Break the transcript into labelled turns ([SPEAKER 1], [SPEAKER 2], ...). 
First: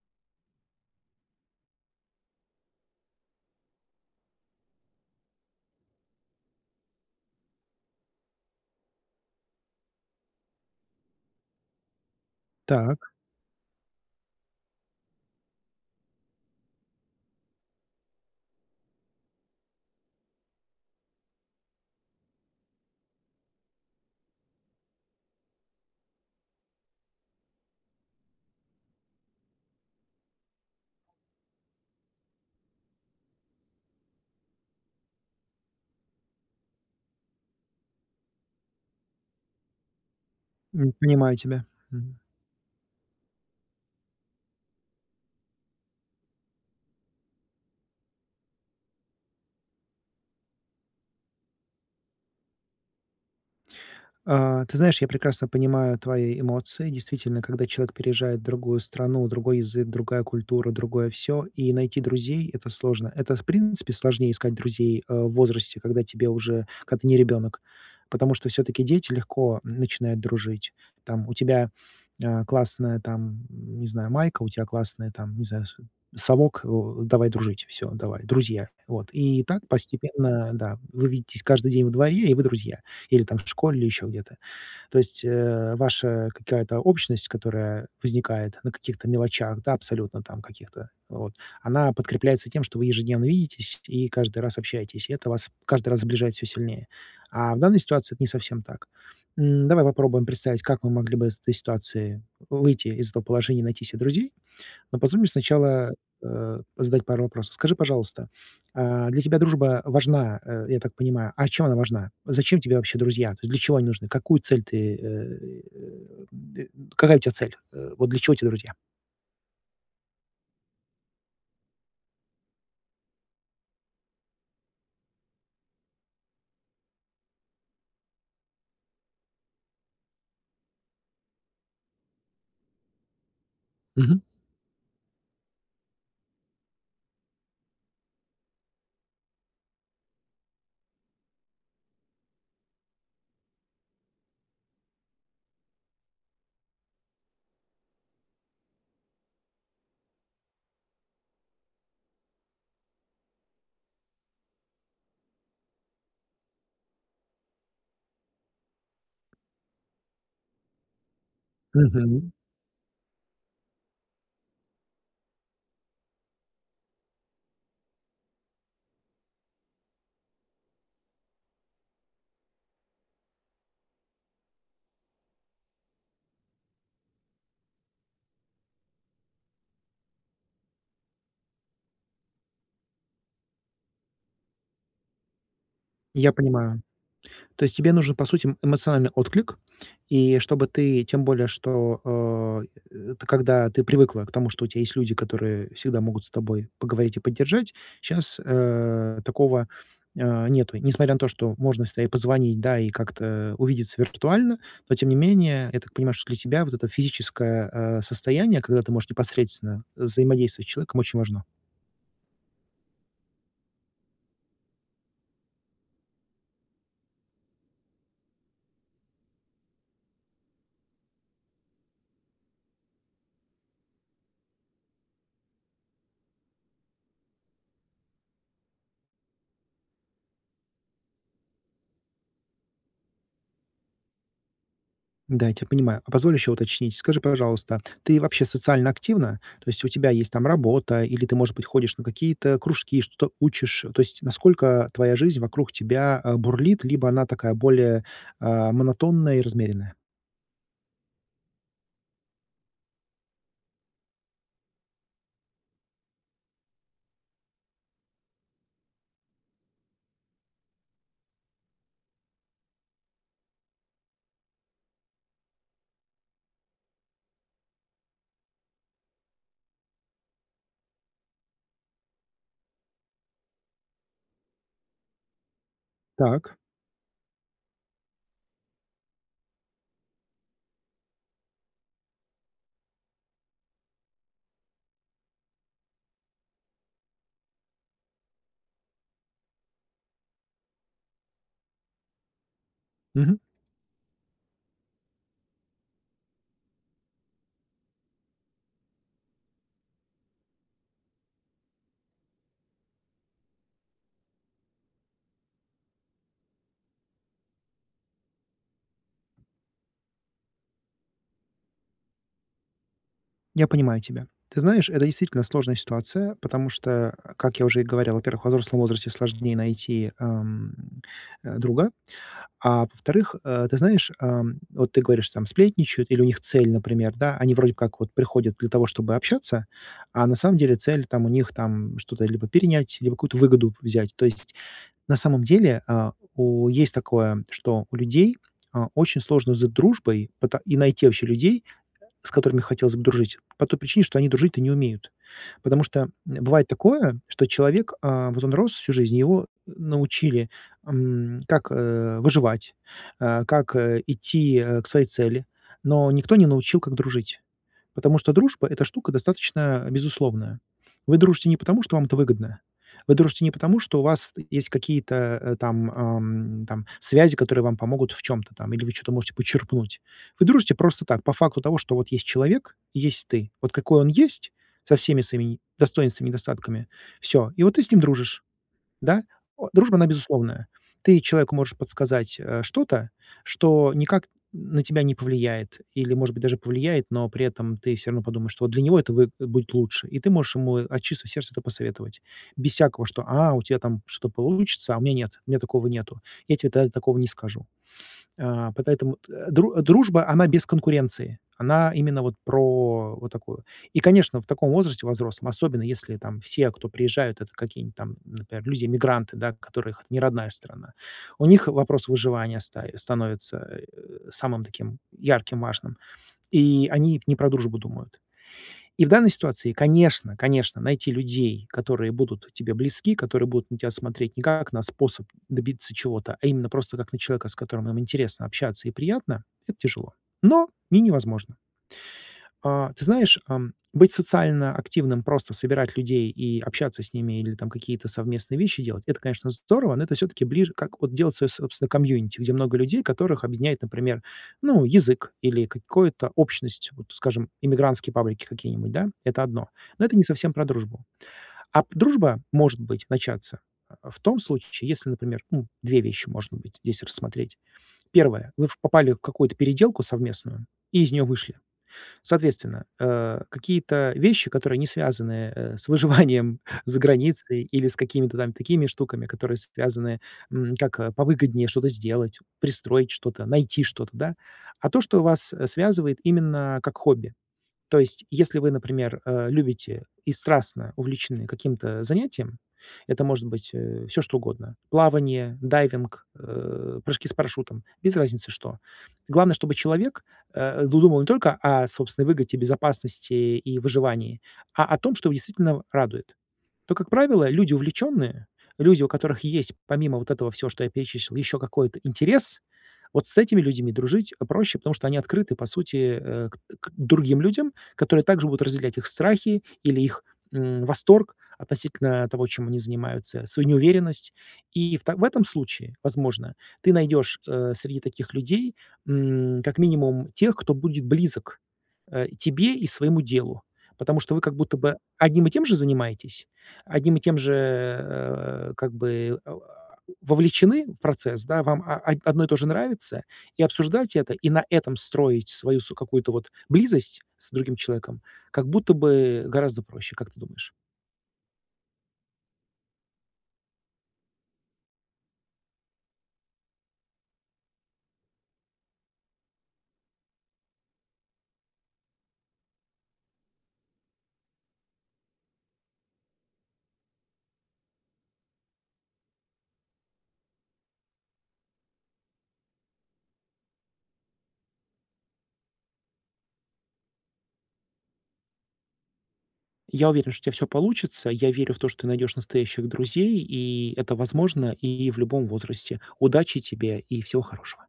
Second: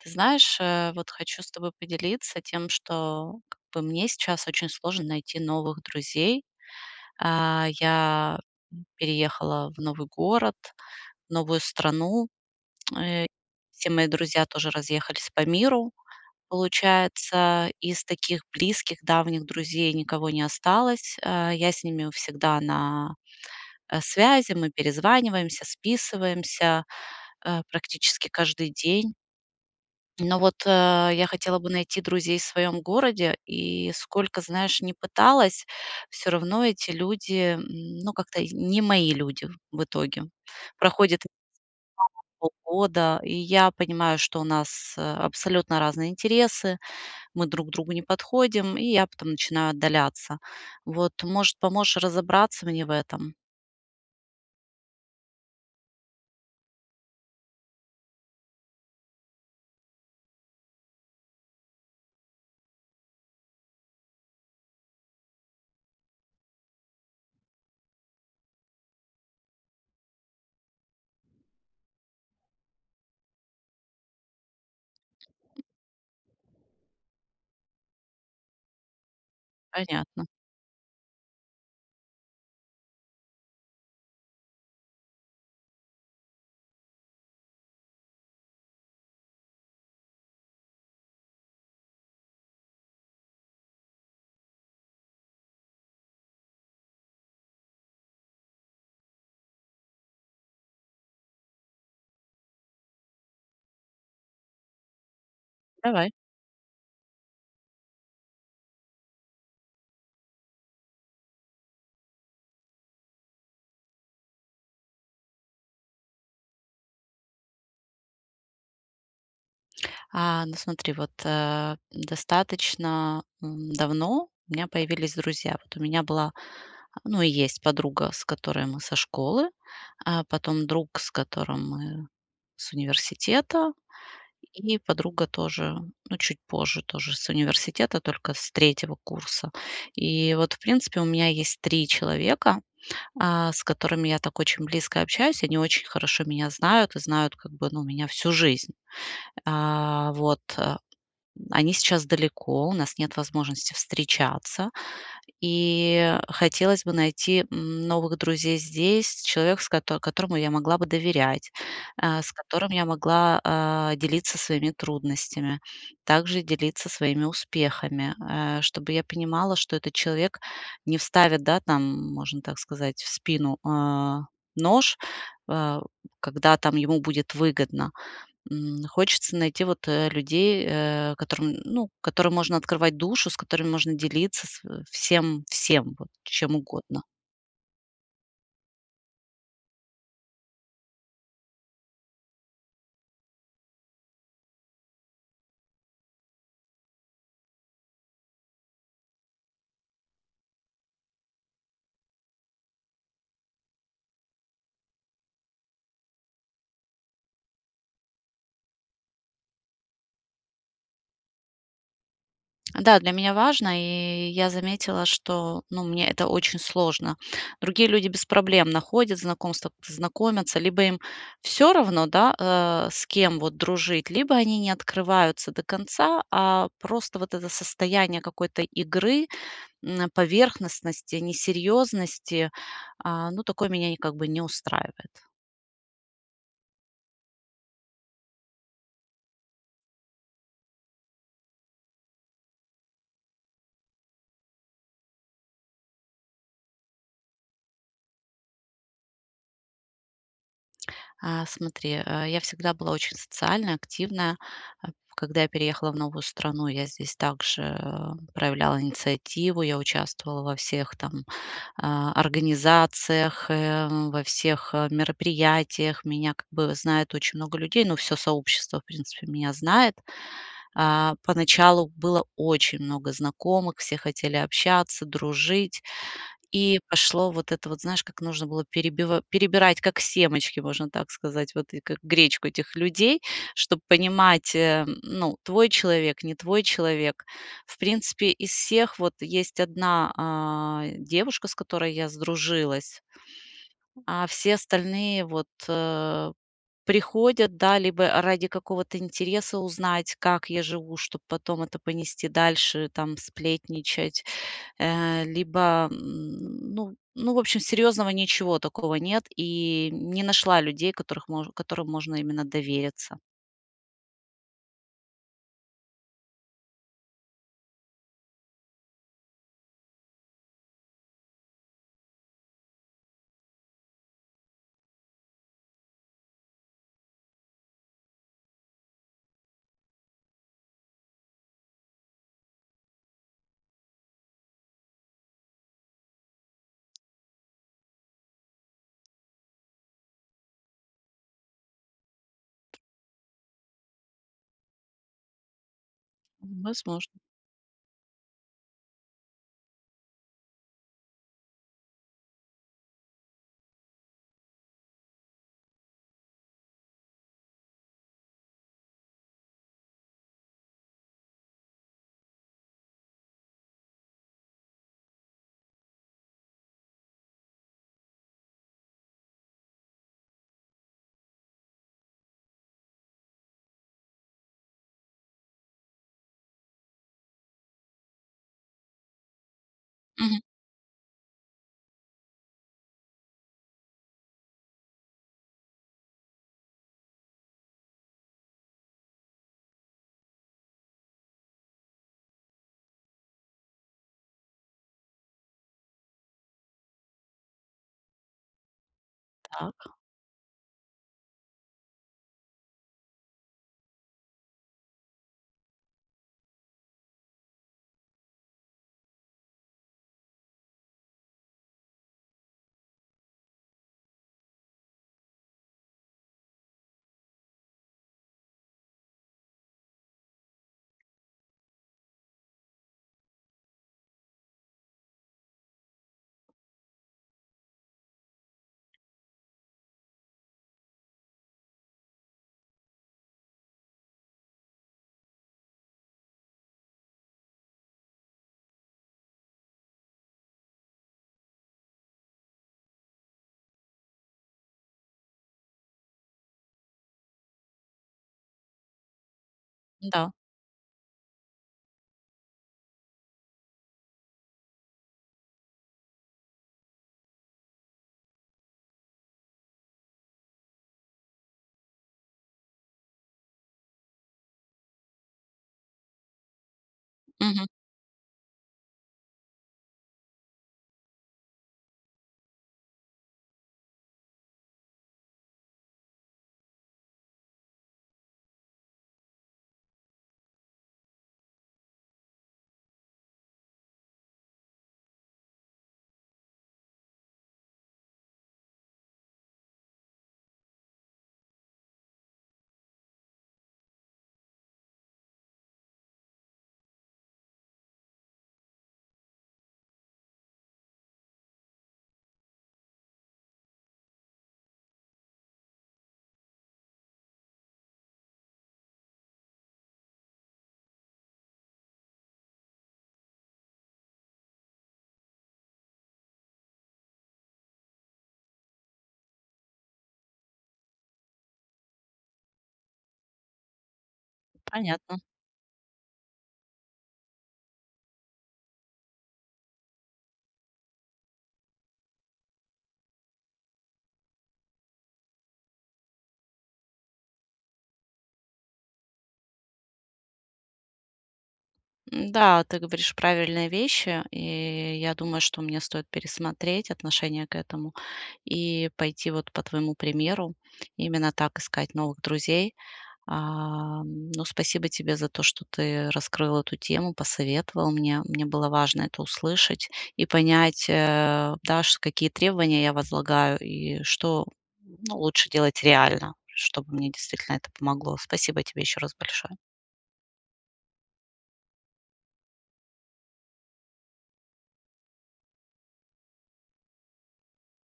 [SPEAKER 1] Ты знаешь, э, вот хочу с тобой поделиться тем, что как бы мне сейчас очень сложно найти новых друзей. А, я переехала в новый город, новую страну.
[SPEAKER 2] Так.
[SPEAKER 1] Э, все мои друзья тоже разъехались по миру. Получается, из таких близких, давних друзей никого не осталось. Э, я с ними у всегда на, э, связи. Мы перезваниваемся, списываемся, э, практически каждый день. Но вот, э, я хотела бы найти друзей в своем городе, и сколько, знаешь, не пыталась, всё равно эти люди, м, ну, как-то и не мои люди, в итоге.
[SPEAKER 2] М,
[SPEAKER 1] Проходит
[SPEAKER 2] понимаю тебя, мгм.
[SPEAKER 1] [unintelligible] полгода, и я понимаю, что у нас, э, абсолютно разные интересы, мы друг другу не подходим. И я потом начинаю отдаляться. Вот, может, поможешь разобраться мне в этом?
[SPEAKER 2] А, ты знаешь, я прекрасно понимаю твои эмоции. Действительно, когда человек переезжает в другую страну: другой язык, другая культура, другое всё, и найти друзей- это сложно. Это, в принципе, сложнее искать друзей, э, в возрасте, когда тебе уже когда ты не ребенок. Потому что, всё-таки, дети легко, м, начинают дружить. Там, у тебя, э, классная, там, не знаю, майка, у тя классный, там, не знаю, су совок, о, давай дружить, всё, давай, друзья. Вот, и так,
[SPEAKER 1] Понятно.
[SPEAKER 2] постепенно, да, вы видитесь каждый день во дворе, и вы друзья. Или там в школе, или еще где-то. То есть, э, ваша какая-то общность, которая возникает на каких-то мелочах, да, абсолютно там каких-то, вот, она подкрепляется тем, что вы ежедневно видитесь и каждый раз общаетесь. И это вас каждый раз сближает всё сильнее. А в данной ситуации это не совсем так. М, давай попробуем представить, как мы могли бы из этой ситуации выйти из этого положения, найти се друзей. Но позволь мне сначала,
[SPEAKER 1] Давай.
[SPEAKER 2] э, задать пару вопросов. Скажи, пожалуйста, а, для тебя дружба важна, э, я так понимаю, а чем она важна? Зачем тебе вообще друзья? То есть для чего они нужны, какую цель ты, э, и, э, д э, какая у тя цель? Э, вот для чего те друзья?
[SPEAKER 1] А, ну, смотри, вот, э, достаточно, м, давно у меня появились друзья. Вот у меня была, ну и есть подруга, с которой мы со школы. Э, потом друг, с которым мы с университета.
[SPEAKER 2] Мгм.
[SPEAKER 1] И подруга тоже, ну, чуть позже, тоже с университета, только с 3 курса. И вот, в принципе, у меня есть 3 человека, а, с которыми я так очень близко общаюсь. И они очень хорошо меня знают, и знают как бы, ну, меня всю жизнь. А вот, э. Они сейчас далеко, у нас нет возможности встречаться. И хотелось бы найти новых друзей здесь, человек, с кото которому я могла бы доверять, э,
[SPEAKER 2] Мгм.
[SPEAKER 1] с которым я могла, а, делиться своими трудностями, также делиться своими успехами. Э, чтобы я понимала, что этот человек не вставит, да, там, можно так сказать, в спину, э, нож, э, когда там ему будет выгодно. М, хочется найти вот, э, людей, э, которым, ну, которым можно открывать душу, с которыми можно делиться св всем, всем вот,
[SPEAKER 2] Я
[SPEAKER 1] чем
[SPEAKER 2] понимаю.
[SPEAKER 1] угодно.
[SPEAKER 2] То есть тебе нужен, по сути, м, эмоциональный отклик. И чтобы ты, тем более, что, а, э, т когда ты привыкла к тому, что у тя есть люди, которые всегда могут с тобой поговорить и поддержать, щас, э, такого, э, нету. Несмотря на то, что можно всегда и позвонить, да, и как-то увидеться виртуально, но, тем не менее, я так понимаю, что для тебя вот это физическое, э, состояние, когда ты можешь непосредственно взаимодействовать с человеком, очень важно.
[SPEAKER 1] Да, для меня важно. И я заметила, что, ну, мне это очень сложно. Другие люди без проблем находят знакомства, знакомятся, как-то знакомятся, либо им всё равно, да, э, с кем вот дружить, либо они не открываются до конца, а просто вот это состояние какой-то игры, м, а, поверхностности, несерьёзности, а ну такое меня, не как бы не устраивает.
[SPEAKER 2] Да, я тебя понимаю. А позволь ещё уточнить. Скажи, пожалуйста, ты вообще социально активна? То есть у тебя есть там работа или ты, может быть, ходишь на какие-то кружки, что-то учишь? То есть насколько твоя жизнь вокруг тебя, а, бурлит, либо она такая более, а, монотонная и размеренная?
[SPEAKER 1] А смотри, э, я всегда была очень социальная, активная. А когда я переехала в новую страну, я здесь также проявляла инициативу, я участвовала во всех там, а, организациях, эм, во всех, а, мероприятиях. Меня как бы знает очень много людей, но всё сообщество, в принципе меня знает. А, поначалу было очень много знакомых, все хотели общаться, дружить,
[SPEAKER 2] Так.
[SPEAKER 1] и пошло вот это вот, знаешь, как нужно было перебива перебирать, перебирать, как семечки, можно так сказать. Вот и как гречку этих людей, чтоб понимать, э, н ну, твой человек, не твой человек. В принципе из всех вот есть 1 а, девушка, с которой я, сдружилась,
[SPEAKER 2] Мгм.
[SPEAKER 1] а все остальные вот, э, приходят, да, либо а ради какого-то интереса узнать, как я живу, чтоб потом это понести дальше, там, сплетничать, э либо м, ну ну, в общем, серьёзного ничего такого нет, и не нашла людей, которых мо которым можно именно довериться.
[SPEAKER 2] Я понимаю тебя. Ты знаешь, это действительно сложная ситуация, потому что, э, как я уже и говорил, во-первых, во взрослом возрасте сложнее найти, ам, а, друга. А во-вторых, э, ты знаешь, ам, вот ты говоришь, там сплетничают или у них цель, например да, они вроде как вот приходят для того, чтобы общаться, а на самом деле цель там, у них там, что-то, либо перенять, либо какую-то выгоду взять. То есть на самом деле, а, у есть такое, что у людей, а, очень сложно за дружбой пыта и найти вообще людей, с которыми хотелось бы дружить, по той причине, что они дружить-то не умеют. Потому что, м,
[SPEAKER 1] М,
[SPEAKER 2] бывает
[SPEAKER 1] возможно.
[SPEAKER 2] такое, что человек, а, вот он рос всю жизнь, его н научили, ам, как, э, выживать, э, как, э, идти, э, к своей цели, но никто не научил, как дружить. Потому что дружба это штука достаточно безусловная. Вы дружите не потому, что вам это выгодно. Вы дружите не потому, что у вас, э, есть какие-то, э, там ам, там связи, которые вам помогут в чём-то там или вы чё-то можете почерпнуть. Вы дружите просто так, по факту того, что вот есть человек и есть ты. Вот какой он есть со всеми своими не достоинствами и недостатками, всё, и вот ты с ним дружишь. Да? О, дружба она
[SPEAKER 1] Мгм.
[SPEAKER 2] безусловная. Ты человеку можешь подсказать, э, что-то, что никак, м, на тебя не повлияет или, может быть, даже повлияет, но при этом ты всё равно подумаешь, что вот для него это вэ будет будет лучше, и ты можешь ему от чистого сердца это посоветовать. Без всякого, что а, у тебя там что-то получится, а у меня нет, у меня такого нету, я тебе та такого не скажу. А по поэтому т э, дру
[SPEAKER 1] Так.
[SPEAKER 2] дружба, она без конкуренции, она именно вот про вот такую. И, конечно, в таком возрасте, во взрослом, особенно если там все, кто приезжают, это какие-нибудь там, например, люди-иммигранты, да которых это не родная страна. У них вопрос выживания стаи становится. Э, самым таким ярким, важным, и они не про дружбу думают. И в данной ситуации, конечно, конечно найти людей, которые будут тебе близки, которые будут на тебя смотреть не как на способ добиться чего-то, а именно просто как на человека, с которым им интересно общаться и приятно, это тяжело, но не невозможно. А ты знаешь, эм, быть социально активным, просто собирать людей и общаться с ними или там какие-то совместные вещи делать это, конечно, здорово, но это всё-таки ближе как вот делать своё, собственно, комьюнити. Где много людей, которых объединяет, например, ну, язык или какое-то общность, вот скажем, эмигрантские паблики какие-нибудь, да, это одно. Но
[SPEAKER 1] Ну
[SPEAKER 2] это не
[SPEAKER 1] да.
[SPEAKER 2] совсем про дружбу. А п дружба может быть начаться, а, в том случае, если, например, ну, 2 вещи может быть здесь рассмотреть. 1 вы в попали в какую-то переделку совместную и из неё вышли. Соответственно, э, какие-то вещи, которые не связаны, э, с выживанием за границей
[SPEAKER 1] Мгм.
[SPEAKER 2] или с какими-то там такими штуками, которые связаны, м, как повыгоднее что-то сделать, пристроить что-то, найти что-то, да. А то, что вас, э, связывает именно как хобби. То есть, если вы, например, э, любите и страстно увлечены каким-то занятием, это может быть, э, всё что угодно плавание, дайвинг, э, прыжки с парашютом без разницы, что. Главное, чтобы человек, э, ду думал не только о собственной выгоде, безопасности и выживании, а о том, что его действительно радует. То, как правило, люди увлечённые, люди, у которых есть, помимо вот этого всего, что я перечислил, ещё какой-то интерес, вот с этими людьми дружить проще, потому что они открыты, по сути, э, э, к к другим людям, которые также будут разделять их страхи или их, м, восторг относительно того, чем они занимаются, свою неуверенность. И в та в этом случае, возможно, ты найдешь, э, среди таких людей, м, как минимум тех, кто будет близок, а, тебе и своему делу. Потому что вы как будто бы
[SPEAKER 1] Понятно.
[SPEAKER 2] одним и тем же занимаетесь, одним и тем же, э, как бы, э, а вовлечены в процесс, да вам а одно и то же нравится, и обсуждать это, и на этом строить свою с какую-то вот близость с другим человеком, как будто бы гораздо проще, как ты думаешь?
[SPEAKER 1] М, да, ты говоришь правильные вещи, и я думаю, что мне стоит пересмотреть отношение к этому и пойти вот по твоему примеру, именно так искать новых друзей. А, м, ну спасибо тебе за то, что что ты раскрыл эту тему, посоветовал мне. Мне было важно это услышать и понять, э, даш какие требования я возлагаю, и что ну лучше делать реально, чтобы мне действительно это помогло. Спасибо тебе ещё раз большое.
[SPEAKER 2] Я уверен что у тебя всё получится, я верю в то, что ты найдёшь настоящих друзей, и это возможно и в любом возрасте. Удачи тебе и всего хорошего.